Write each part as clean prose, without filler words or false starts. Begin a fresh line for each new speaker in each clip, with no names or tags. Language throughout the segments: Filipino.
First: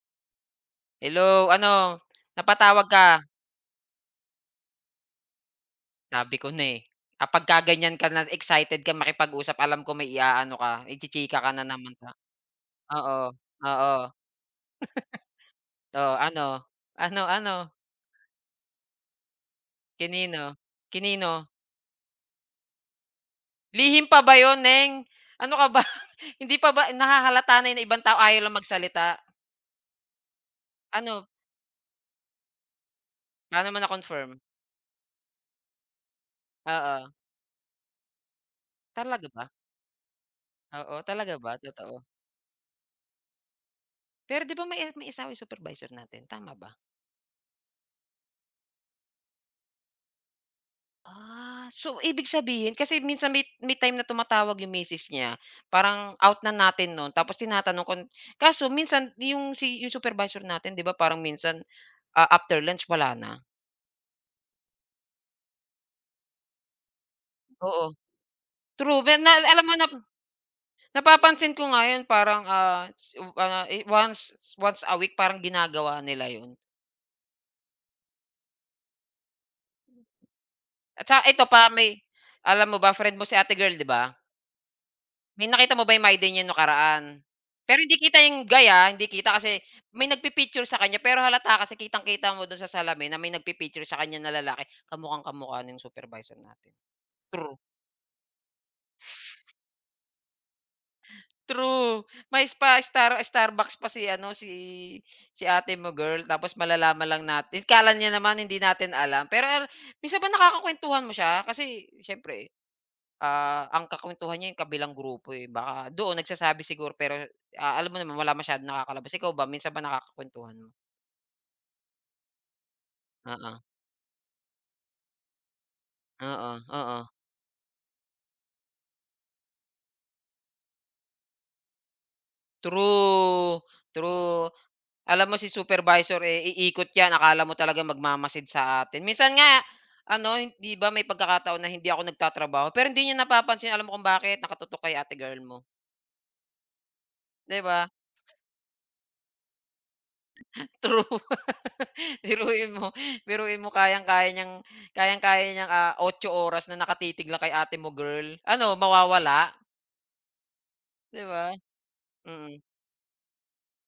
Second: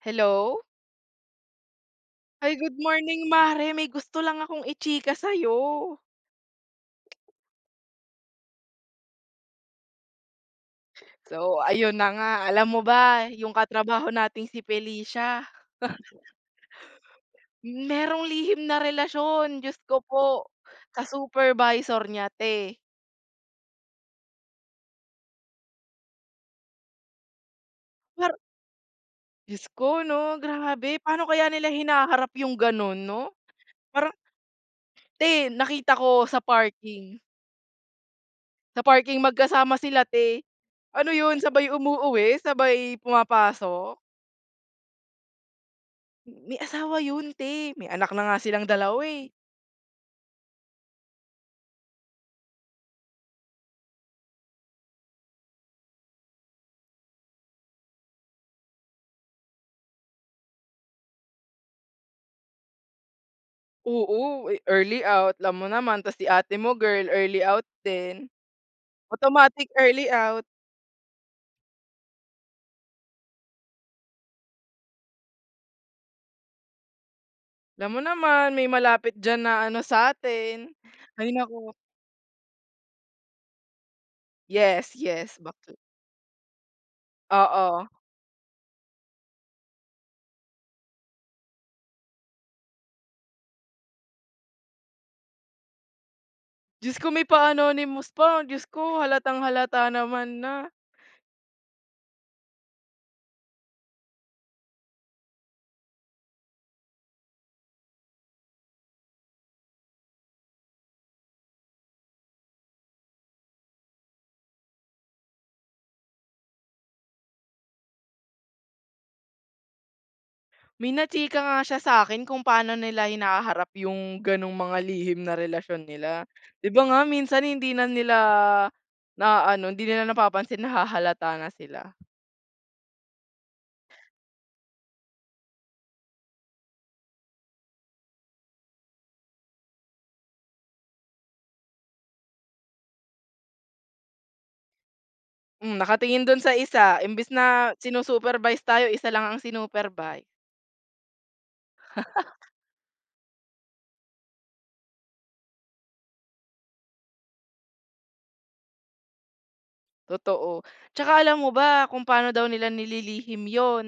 Hello?
"Hello,
Ay, good
napatawag ka."
morning mare, may gusto lang akong i-chika sa'yo.
Sabi ko na, eh. Pagka ganyan ka na excited ka makipag-usap alam ko may iaano ka, chichika ka
So,
na naman
ayun na
na.
nga, alam mo
Oo,
ba yung
oo.
katrabaho nating si Felicia,
"Oh, ano? Ano, ano?
merong lihim na relasyon, Diyos ko po,
Kinino?
sa
Kinino?
supervisor niya 'te.
Lihim pa ba yun, neng? Ano ka ba? Hindi pa ba nahahalata na yun na ibang tao
Par
ayaw lang magsalita?
Diyos ko 'no, grabe paano
Ano,
kaya nila hinaharap yung gano'n 'no?
paano mo
Parang
na-confirm?"
'te nakita ko sa parking,
Oo.
sa parking
"Talaga ba?
magkasama sila 'te.
Oo,
Ano
talaga
'yun,
ba?
sabay
Totoo?"
umuuwi, sabay pumapasok?
Pero 'di ba may asawa yung supervisor natin, tama
May
ba?
asawa yun 'te, may anak na nga silang dalawa, eh.
Ah, so ibig sabihin kasi minsan may time na tumatawag yung misis niya, parang out na natin nun tapos tinatanong ko kaso minsan yung si yung supervisor natin 'di ba parang minsan, after lunch wala na,
Oo, eh, early out, alam mo naman ta's si ate mo girl early out
oo.
din,
True ve na alam
automatic
mo na
early out.
napapansin ko ngayon parang, once once a week parang ginagawa nila yun.
Alam mo naman may malapit diyan na ano sa'tin,
At sa
ay
ito
naku.
pa may alam mo ba friend mo si ate girl 'di ba?
Yes, yes,
May nakita
bakit?
mo ba yung Maiday niya nakaraan? Pero
Oo.
hindi kita yung gaya, hindi kita kasi may nagpi-picture sa kanya pero halata kasi kitang-kita mo don sa salamin na may nagpi-picture sa kanya na lalaki, kamukhang-kamukha ng supervisor natin.
Diyos ko may
True,
pa-anonymous pa, Diyos ko halatang-halata naman na.
true. May spa Starbucks pa si ano, si si ate mo girl tapos malalaman lang natin. Akala niya naman hindi natin alam pero minsan ba nakakakwentuhan mo siya? Kasi siyempre ang kakuwentuhan niya yung kabilang grupo, eh, baka doon nagsasabi siguro pero, alam mo naman wala masyadong nakakalabas. Ikaw ba minsan ba nakakakuwentuhan mo?
May nachika nga siya sa akin kung paano nila
Oo,
hinaharap yung gano'ng mga lihim na relasyon nila.
oo,
'Di ba nga
oo.
minsan hindi na nila na ano hindi nila napapansin, nahahalata na sila.
True, true. Alam mo si supervisor, eh, iikot 'yan akala mo talagang magmamasid sa atin. Minsan nga ano, hindi ba may pagkakataon na hindi ako nagtatrabaho pero hindi niya napapansin. Alam mo kung bakit? Nakatutok kay ate girl mo,
Nakatingin don sa isa imbes na
'di ba?
sinu-supervise tayo, isa lang ang sinupervise,
True. Biruin mo biruin mo kayang-kaya niyang, 8 oras na nakatitig lang kay ate mo, girl. Ano mawawala,
totoo. Tsaka
'di
alam
ba?
mo ba kung paano daw
Mm.
nila nililihim yon,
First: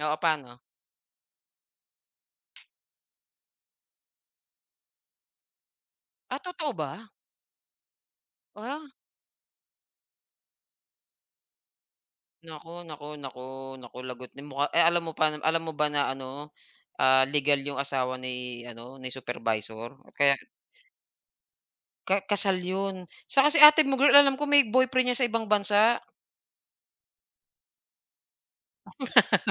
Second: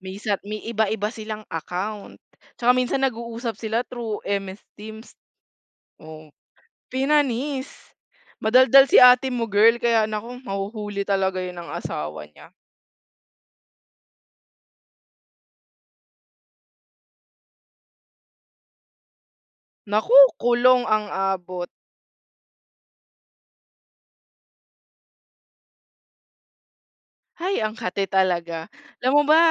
Oo,
may
paano?
iba-iba silang account. Tsaka minsan nag-uusap sila through MS Teams, oo.
Ah, totoo ba?
Pinanis.
Ah,
Madaldal si ate mo girl kaya naku mahuhuli talaga 'yun ng asawa niya.
naku, naku, naku, naku lagot ni mukha eh, alam mo pa alam mo ba na ano, legal yung asawa ni ano, ni supervisor?
Naku,
Kaya
kulong ang abot.
ka kasal yun. Siya kasi ate mo, girl, alam ko may boyfriend niya sa ibang bansa.
Hay, ang kate talaga. Alam mo ba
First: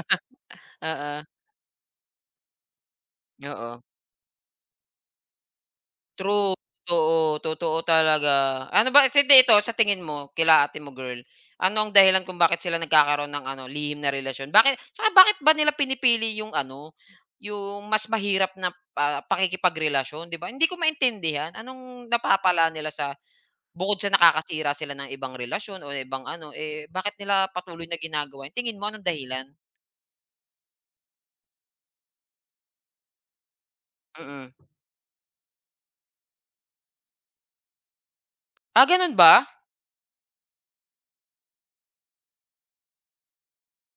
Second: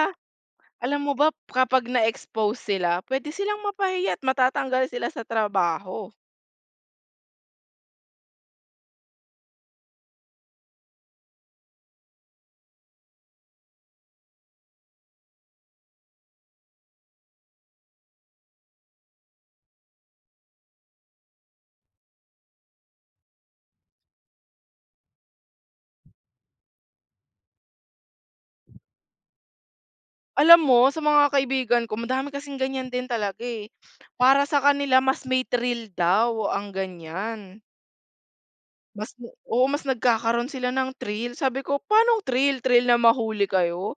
alam mo
Oo,
ba kapag na-expose sila pwede silang
oo.
mapahiya at matatanggal sila sa trabaho.
True, totoo, totoo talaga. Ano ba hindi ito sa tingin mo, kila ate mo girl, ano ang dahilan kung bakit sila nagkakaroon ng ano, lihim na relasyon? Bakit tsaka bakit ba nila pinipili yung ano, yung mas mahirap na, pakikipagrelasyon, 'di ba? Hindi ko maintindihan, anong napapala nila sa bukod sa nakakasira sila ng ibang relasyon o ibang ano, eh, bakit nila patuloy na ginagawa. Tingin mo anong dahilan?
Alam mo, sa mga kaibigan ko madami kasing ganiyan din talaga, eh. Para
Mm.
sa kanila mas may thrill daw ang ganyan.
Ah,
Mas
ganun ba?
oo, mas nagkakaroon sila ng thrill. Sabi ko, "Pa'nong thrill? Thrill na mahuli kayo?"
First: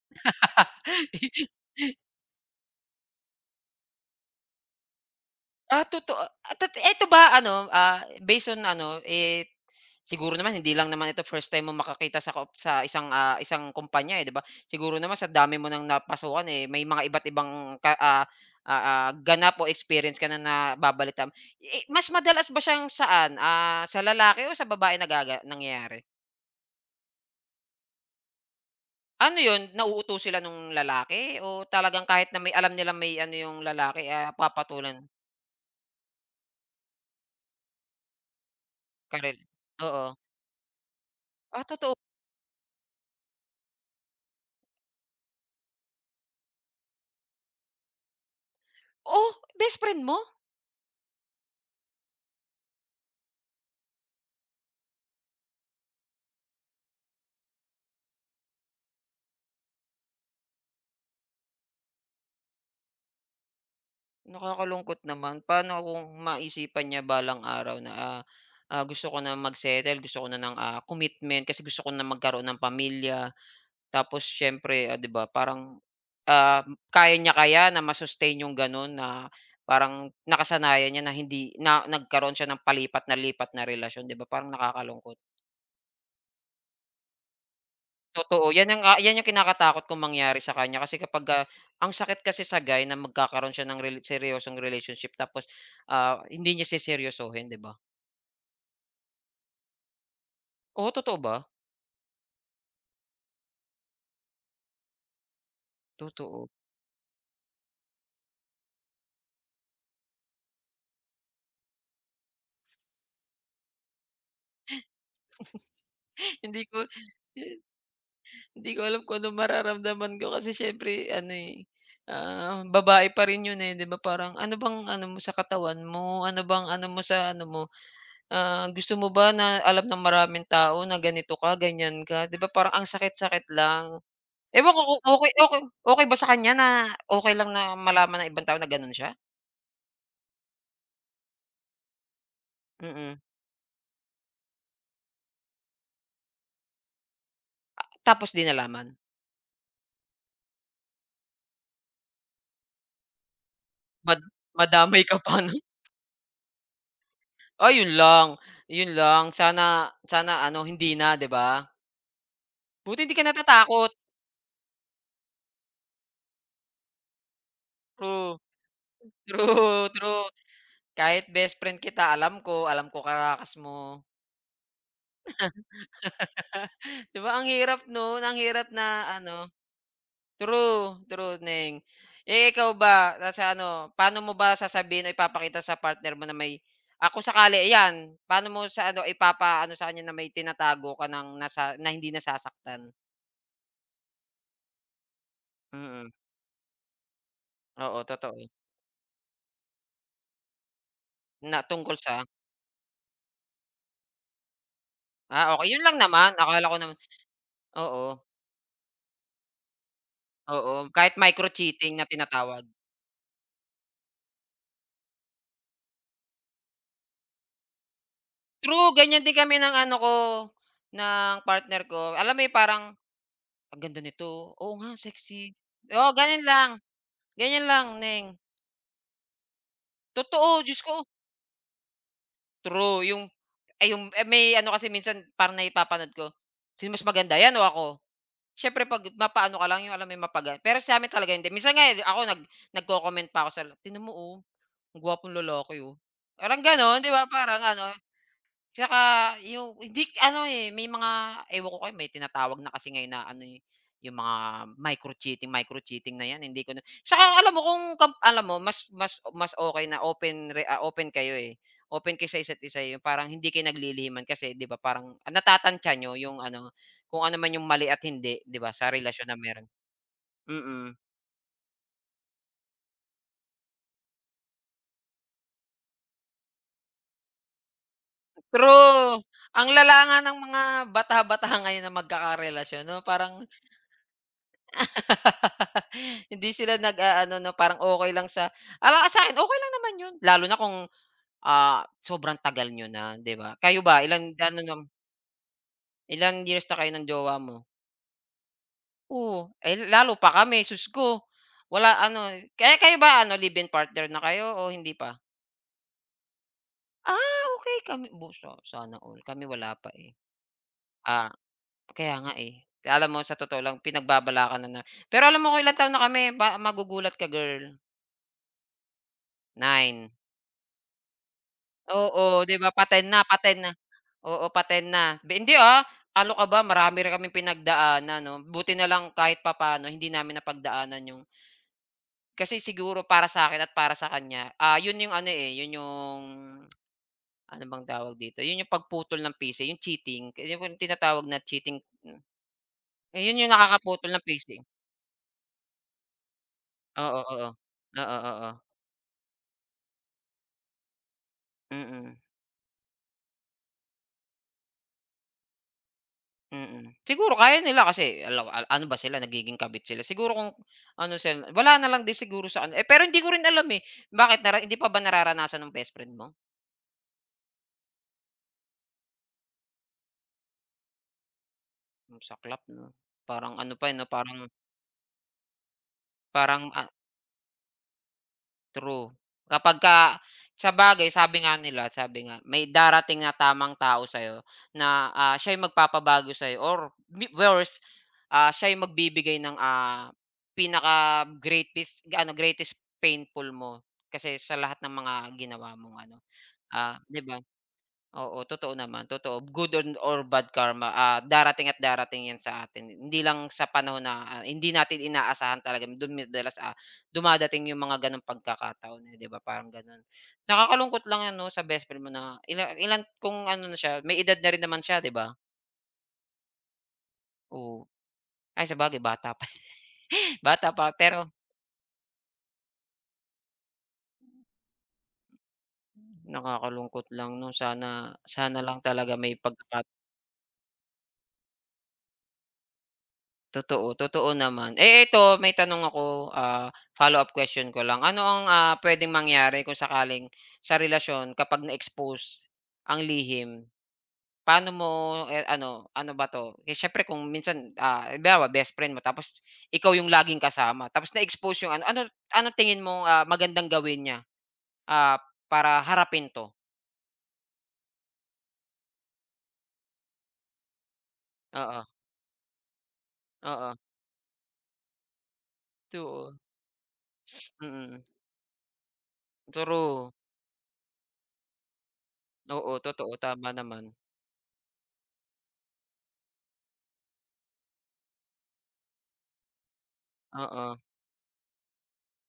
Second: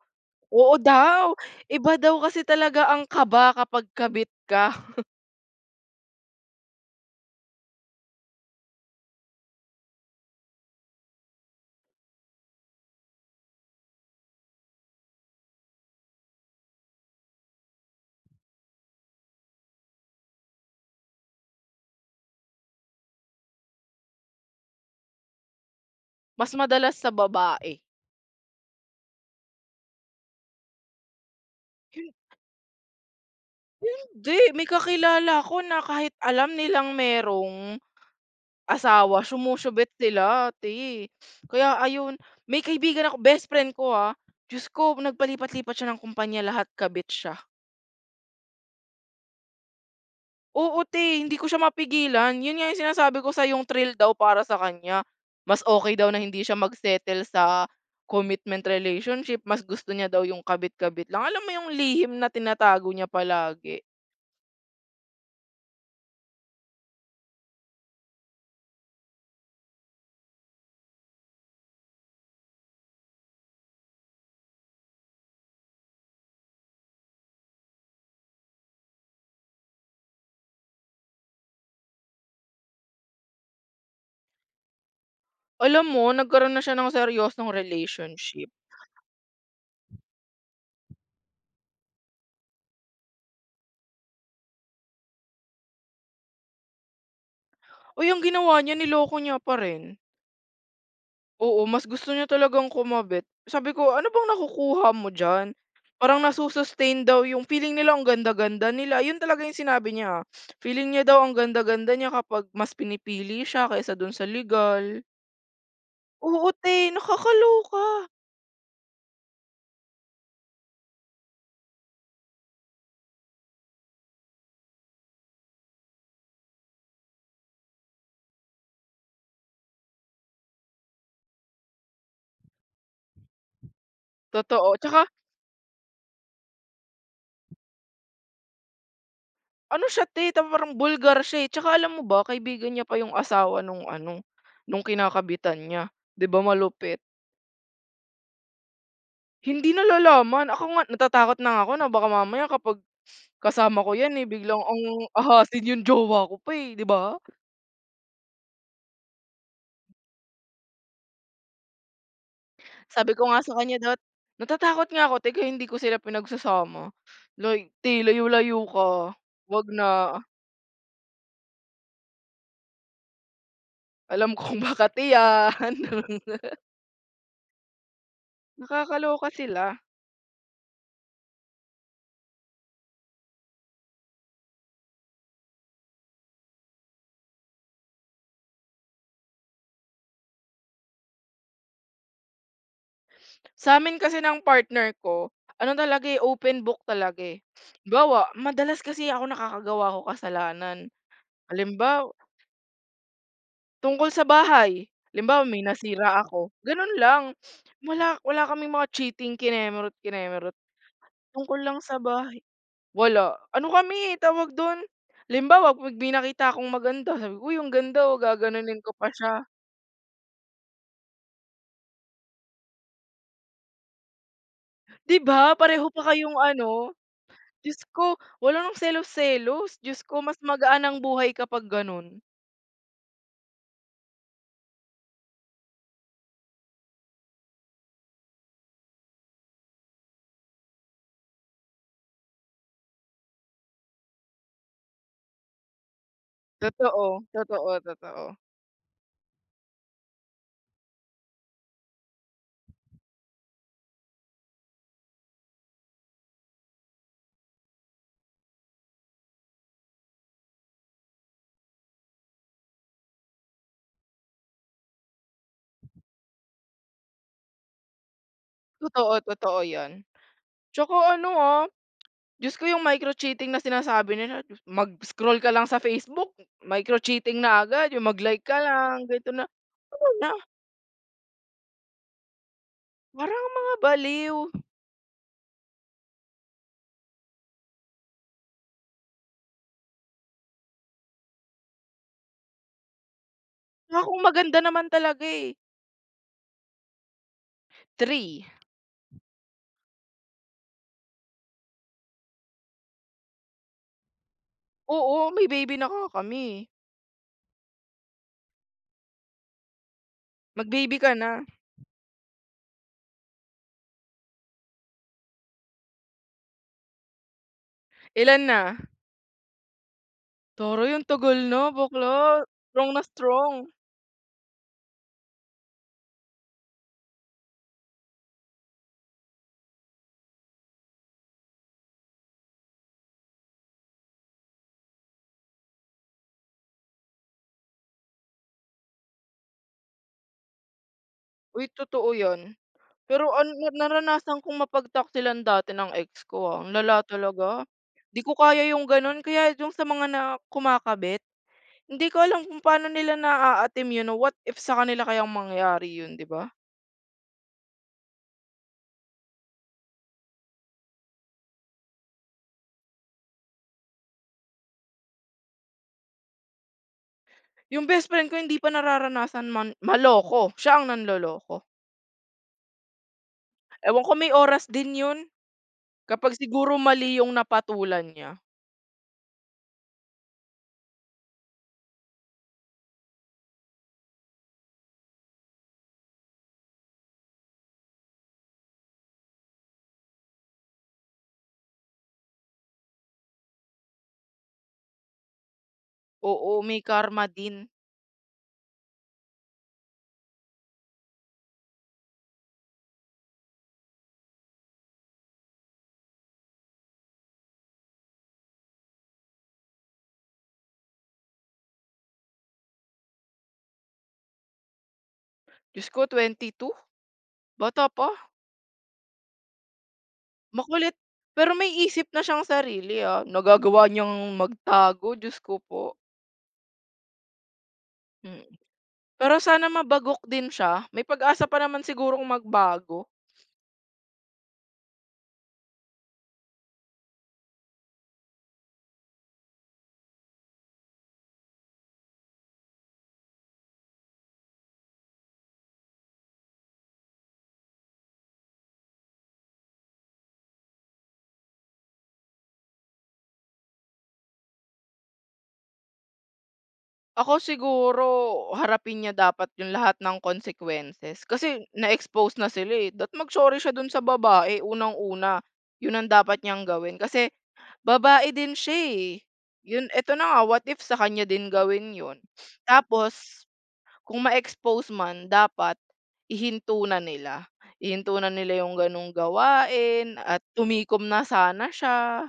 Oo daw, iba daw kasi talaga ang kaba kapag kabit ka,
Ah, totoo at eto ba ano, based on ano, eh, siguro naman hindi lang naman ito first time mo makakita sa kop sa isang, isang kumpanya, eh, 'di ba? Siguro naman sa dami mo ng napasukan, eh, may mga iba't ibang ka ah, ganap o experience ka na nababalitaan. Eh, mas madalas ba siyang saan, sa lalaki o sa babae nagaga nangyayari?
mas madalas sa babae.
Ano 'yun, nauuto sila nung lalaki o talagang
Hin
kahit na may alam nila may ano yung lalaki,
hindi, may
papatulan
kakilala ko na kahit alam nilang merong asawa
karel rin?
sumusyubit
Oo.
sila ate.
Ah,
Kaya
totoo?
ayun, may kaibigan ako, best friend ko, Diyos ko nagpalipat-lipat siya ng kumpanya, lahat kabit siya.
Oh, best friend mo?
Oo, te, hindi ko siya mapigilan. Yun nga yung sinasabi ko, sa yung thrill daw para sa kanya. Mas okay daw na hindi siya magsettle sa commitment relationship, mas gusto niya daw yung kabit-kabit lang. Alam mo yung lihim na tinatago niya palagi.
Nakakalungkot naman. Paano kung maisipan niya balang araw na, gusto ko na mag-settle, gusto ko na ng, commitment kasi gusto ko na magkaroon ng pamilya. Tapos siyempre, 'di ba parang, ah, kaya niya kaya na ma-sustain yung gano'n na parang nakasanayan niya na hindi na nagkaroon siya ng palipat na lipat na relasyon, 'di ba parang nakakalungkot.
Alam mo nagkaroon na siya ng seryosong
Totoo,
relationship.
'yan ang, 'yan yung kinakatakot kong mangyari sa kanya kasi kapagka ang sakit kasi sa guy na magkakaroon siya ng rela seryosong relationship tapos, hindi niya seseryosohin, 'di ba?
Uy, ang ginawa niya niloko niya pa rin.
Oo, totoo ba?
Oo, mas gusto niya talagang kumabit. Sabi ko, "Ano bang nakukuha mo diyan?" Parang
Totoo.
nasusustain daw yung feeling nila, ang ganda-ganda nila, yun talaga yung sinabi niya, ah. Feeling niya daw ang ganda-ganda niya kapag mas pinipili siya kaysa dun sa legal. Oo,
Hindi
te,
ko
nakakaloka.
hindi ko alam kung ano mararamdaman ko kasi siyempre ano, eh, babae pa rin yun, eh, 'di ba? Parang ano bang ano mo sa katawan mo? Ano bang ano mo sa ano mo? Ah, gusto mo ba na alam ng maraming tao na ganito ka, ganyan ka? 'Di ba parang ang sakit-sakit lang. Ewan
Totoo,
ko
tsaka
kung okey okey okey ba sa kanya na okey lang na malaman ng ibang tao na gano'n siya?
ano siya, te, ta parang bulgar siya, eh, tsaka alam mo ba kaibigan niya pa yung
Mm,
asawa nung ano, nung kinakabitan niya. 'Di ba malupit?
tapos 'di nalaman?
Hindi nalalaman, ako nga natatakot na nga ako na baka mamaya kapag kasama ko 'yan,
Mad
eh, biglang ang
Madamay ka pa nun?
ahasin yung jowa ko pa, eh, 'di ba?
Ay yun lang sana sana ano hindi na 'di ba? Buti
Sabi
hindi
ko
ka
nga sa kanya
natatakot,
natatakot nga ako, "Teka hindi ko sila pinagsasama." Like, "Te
true,
layo-layo ka, 'wag
true,
na,
true. Kahit best friend kita alam ko karakas mo.
alam kong baka tiyan."
'Di ba ang hirap nun, ang hirap na
Nakakaloka
ano.
sila.
True, true, Neng. Eh, ikaw ba sa ano, paano mo ba sasabihin o ipapakita sa partner mo na may Ako kung sakali ayan, paano mo sa ano ipapa, ano sa kanya na may tinatago ka ng nasa na hindi nasasaktan?
Sa'min kasi ng partner ko, ano talaga,
Mm,
eh, open book talaga, eh.
oo,
Halimbawa,
totoo.
madalas kasi ako, nakakagawa ako kasalanan.
Na tungkol
Halimbawa
sa
Tungkol sa bahay, halimbawa may
okay, yun lang
nasira
naman.
ako,
Akala ko
gano'n
naman
lang. Wala
oo,
wala kaming mga cheating kinemerot-kinemerot,
oo, kahit
tungkol lang
micro-cheating
sa
na
bahay,
tinatawag.
wala. Ano kami, eh, tawag do'n, halimbawa 'pag may nakita akong maganda sabi ko, "Uy, ang ganda, oh," gaganunin
True,
ko pa
ganyan din
siya.
kami ng ano ko, ng partner ko. Alam mo yung parang, "Ang ganda nito, oo nga
'Di ba
sexy."
pareho pa
Oo,
kayong
ganun lang,
ano,
ganyan
Diyos
lang,
ko
Neng.
wala ng selos-selos, Diyos ko mas
Totoo, Diyos
magaan
ko,
ang buhay kapag gano'n.
true yung ay yung eh, may ano kasi minsan parang naipapanood ko, "Sino mas maganda yan o ako?" Siyempre 'pag mapaano ka lang yung alam mo yung mapaga pero sa'min talaga hindi. Minsan nga, eh, ako nagko-comment pa ako sa "Tignan mo, oh, ang gwapong lalaki, oh." Parang gano'n,
Totoo,
'di ba, parang
totoo,
ano.
totoo.
Tsaka yung hindi ano, eh, may mga ewan ko kaya may tinatawag na kasi ngayon na ano, eh, yung mga micro-cheating, micro-cheating na 'yan, hindi ko na tsaka alam mo kung kam alam mo mas mas mas okay na open re open kayo, eh, open kayo sa isa't isa, yung parang hindi kayo naglilihiman kasi 'di ba parang natatantya niyo yung ano, kung ano man yung mali at hindi 'di ba sa
Totoo,
relasyon na
totoo
meron.
'yan.
Mm,
Tsaka ano, Diyos ko yung micro-cheating na sinasabi nila, Diyos mag-scroll ka lang sa Facebook, micro-cheating na agad, yung mag-like ka lang,
true.
ganito na.
Ang lala
Ano
nga
na,
ng mga bata-bata ngayon na magkakarelasyon 'no, parang
parang mga baliw.
Hindi sila nag-aano 'no, parang okey lang sa ala sa'kin okey lang naman 'yun, lalo na kung, sobrang tagal niyo na, 'di ba? Kayo ba
Ako
ilan
maganda
ano nam
naman talaga, eh,
ilang years na kayo ng jowa mo?
three.
Oo, eh, lalo pa kami, Diyos ko. Wala ano, kaya kayo ba ano live-in partner na kayo o hindi pa?
Oo, may baby na ka kami.
Ah, okey kami bu sa sana all, kami wala pa, eh.
Mag-baby ka
Ah,
na.
kaya nga, eh. Kaya alam mo sa totoo lang pinagbabalakaran na na pero alam mo kung ilang taon na kami ba magugulat ka girl,
Ilan na?
9.
Toro yung tagal na bakla,
Oo, 'di ba
strong na
paten na,
strong.
paten na. Oo, paten na. Be hindi, ano ka ba marami rin kaming pinagdaanan 'no. Buti na lang kahit papaano hindi namin napagdaanan yung kasi siguro para sa akin at para sa kanya, yun yung ano, eh, yun yung ano bang tawag dito, yun yung pagputol ng PC, yung cheating. Yun yung tinatawag na
Uy,
cheating,
totoo
hmm.
'yan. Pero
Yun yung nakakaputol ng
naranasan
PC.
kong mapagtaksilan dati ng ex ko, ang lala
Oo, oo.
talaga.
Oo,
Di
oo.
ko
Oo, oo.
kaya yung gano'n, kaya yung sa mga na kumakabit.
Mm,
Hindi
mm.
ko alam kung paano nila naaatim yun, o what if sa kanila kayang mangyari yun, 'di ba?
Mm. Siguro kaya nila kasi alam a ano ba sila nagiging kabit sila. Siguro kung ano sila wala na lang din siguro sa ano eh, pero hindi ko rin alam, eh. Bakit nara hindi pa ba nararanasan ng best friend mo?
Yung best friend ko hindi pa nararanasan man maloko, siya ang nanloloko.
Yung sa club 'no? Parang ano pa, eh, 'no,
Ewan ko, may
parang
oras din yun kapag
parang,
siguro mali yung napatulan niya.
True. Kapag ka sa bagay, sabi nga nila, sabi nga, may darating na tamang tao sa'yo na, siya'y magpapabago sa'yo or mi worse, siya'y magbibigay ng, pinaka greatest ano, greatest painful mo kasi sa lahat ng mga ginawa mong ano,
Oo, may
'di
karma
ba?
din.
Oo, totoo naman, totoo. Good on or bad karma, darating at darating 'yan sa atin. Hindi lang sa panahon na, hindi natin inaasahan talaga do'n madalas, dumadating yung mga gano'ng pagkakataon, eh, 'di ba, parang gano'n. Nakakalungkot lang 'yan 'no, sa best friend mo na ila ilan kung ano na siya, may edad na rin naman siya, 'di ba?
Diyos ko 22,
Oo.
bata pa,
Ay, sa bagay bata pa, bata pa,
makulit.
pero
Pero may isip na siyang sarili, nagagawa niyang magtago, Diyos ko po.
nakakalungkot lang 'no. Sana
Mm.
sana lang talaga may
Pero sana
pagkaka.
mabagok din siya, may pag-asa pa naman sigurong magbago.
Totoo, totoo naman. Eh, ito may tanong ako, follow-up question ko lang. Ano ang, puwedeng mangyari kung sakaling sa relasyon kapag na-expose ang lihim? Paano mo, eh, ano ano ba 'to, eh, siyempre kung minsan, halimbawa best friend mo tapos ikaw yung laging kasama tapos na-expose yung ano, ano ano tingin mo magandang gawin niya, ah, para harapin 'to?
Ako siguro, harapin niya dapat yung lahat ng consequences. Kasi
Oo,
na-expose na sila, eh, dapat mag-sorry siya
oo.
dun sa babae unang-una. Yun ang
Oo,
dapat niyang gawin kasi
mm.
babae din siya, eh. Yun
True.
eto na nga, what if sa kanya din gawin yun?
Oo, totoo,
Tapos
tama naman.
kung ma-expose man dapat ihinto na nila. Ihinto na nila yung gano'ng gawain at
Oo,
tumikom na sana siya,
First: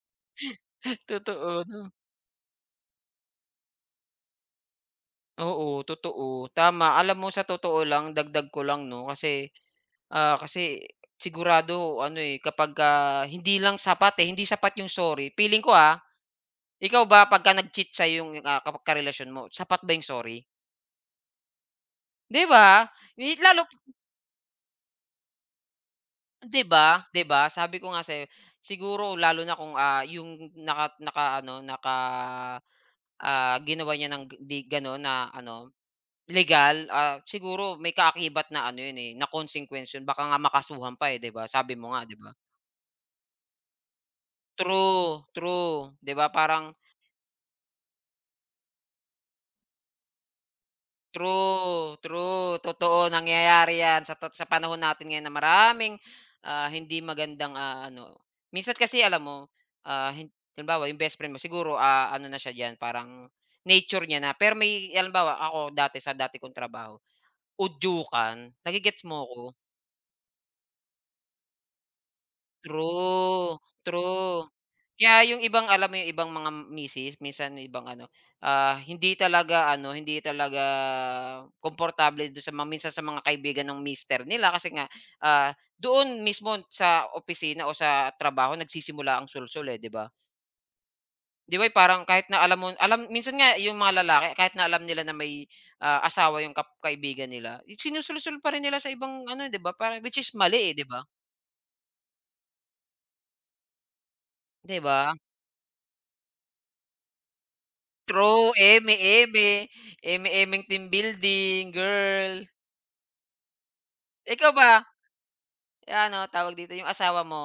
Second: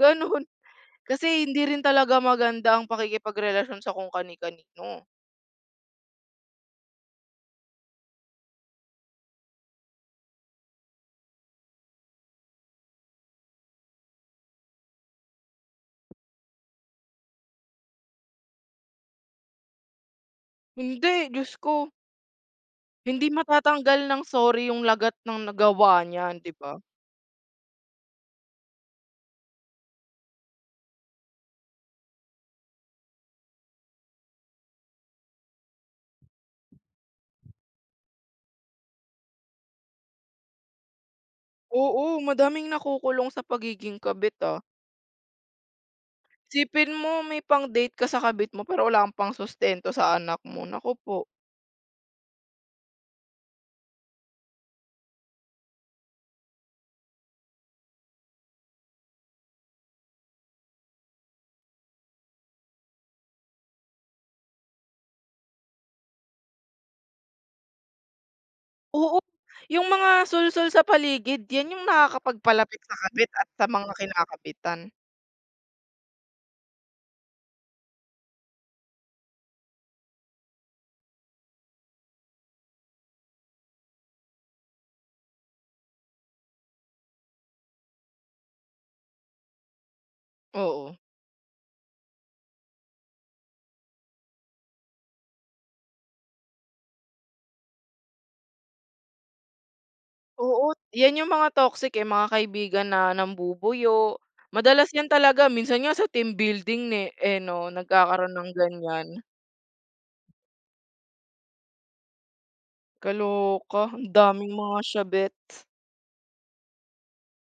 gano'n. Kasi hindi rin
totoo.
talaga maganda ang pakikipagrelasyon sa kung kani-kanino.
Oo, totoo. Tama. Alam mo sa totoo lang, dagdag ko lang 'no, kasi, kasi sigurado ano, eh, kapagka hindi lang sapat, eh, hindi sapat yung sorry. Feeling ko, ikaw ba pagka nag-cheat sa yung, kapag karelasyon mo, sapat ba yung sorry?
Hindi, Diyos ko.
'Di ba?
Hindi
Ni lalo
matatanggal ng sorry yung lagat ng nagawa niyan, 'di
'di
ba?
ba, 'di ba? Sabi ko nga sa, siguro lalo na kung, yung naka naka ano, naka Ah, ginawa niya ng g- di gano'n na ano, legal, siguro may kaakibat na ano 'yun, eh, na consequence 'yun baka nga makasuhan pa, eh, 'di ba? Sabi mo nga,
Oo,
'di ba?
madaming nakukulong sa pagiging kabit, ah.
True, true, 'di ba parang
Isipin mo may pang-date ka sa kabit mo pero wala kang pangsustento sa anak mo, naku po.
true, true, totoo nangyayari 'yan sa tot sa panahon natin ngayon na maraming, hindi magandang, ano minsan kasi alam mo, ah, hin halimbawa yung bestfriend mo siguro, ano na siya diyan parang nature niya na pero may halimbawa ako dati sa dati kong trabaho, udyukan, nage-gets
Oo,
mo ako?
yung mga sulsol sa paligid 'yan yung nakakapagpalapit sa kabit at
True,
sa mga
true.
kinakabitan.
Kaya yung ibang alam mo yung ibang mga misis minsan yung ibang ano, hindi talaga ano, hindi talaga komportable dun sa mga minsan sa mga kaibigan ng mister nila kasi nga, doon mismo sa opisina o sa trabaho nagsisimula ang sulsul, eh, 'di ba?
Oo.
'Di ba eh, parang kahit na alam mo alam minsan nga yung mga lalaki kahit na alam nila na may, asawa yung kap kaibigan nila, sinusulsul pa rin nila sa ibang ano, 'di ba? Para which is
Oo,
mali, eh, 'di ba?
'yan yung mga toxic, eh, mga kaibigan na nambubuyo.
'Di
Madalas 'yan
ba?
talaga minsan nga sa team building, eh, 'no, nagkakaroon
True,
ng ganiyan.
eme-eme, eme-emeng team building, girl.
Kaloka, ang daming
Ikaw ba,
mga siyabet.
ano, tawag dito, yung asawa mo,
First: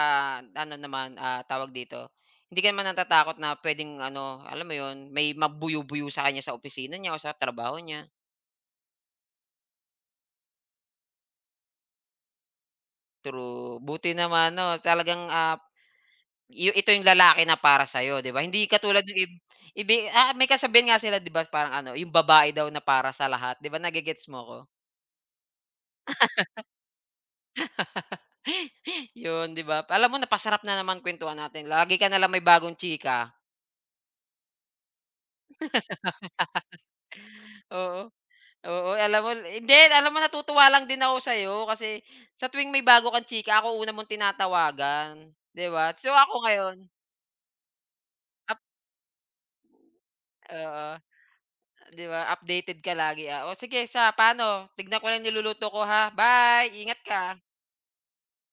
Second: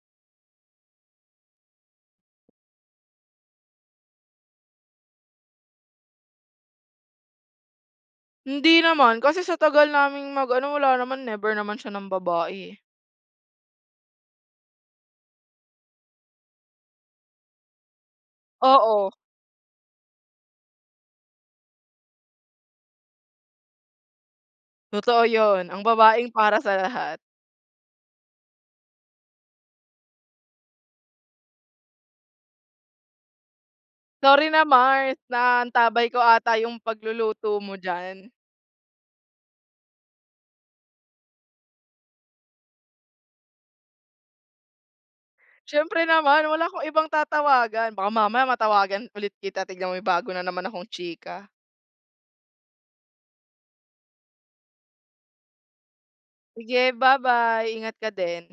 ano naman, tawag dito, hindi ka naman natatakot na puwedeng ano, alam mo yun, may magbuyo-buyo sa kanya sa opisina niya o sa trabaho niya?
Hindi naman, kasi sa tagal naming mag-ano wala naman, never naman siya ng babae, eh.
True, buti naman 'no, talagang, yu ito yung lalaki na para sa'yo, 'di ba? Hindi katulad
Oo,
yung ib ibi may kasabihan nga sila 'di ba, parang ano, yung babae daw na para sa lahat, 'di ba, nage mo ko?
totoo yun, ang babaeng para sa lahat.
Yun, 'di ba? Alam mo napasarap na naman kwentuhan natin. Lagi ka na lang may bagong chika.
Sorry na Mars, naantabay ko ata yung pagluluto mo
Oo,
diyan.
oo, alam mo hindi, alam mo natutuwa lang din ako sa'yo kasi sa tuwing may bago kang chika ako una mong tinatawagan, 'di ba?
Siyempre
So,
naman
ako
wala
ngayon
akong ibang tatawagan, baka mamaya
up
matawagan ulit kita tignan mo may bago na naman akong
oo,
chika.
'di ba, updated ka lagi, ah. O sige sa paano tignan ko lang niluluto ko, ha. Bye,
Sige,
ingat ka.
ba-bye, ingat ka din.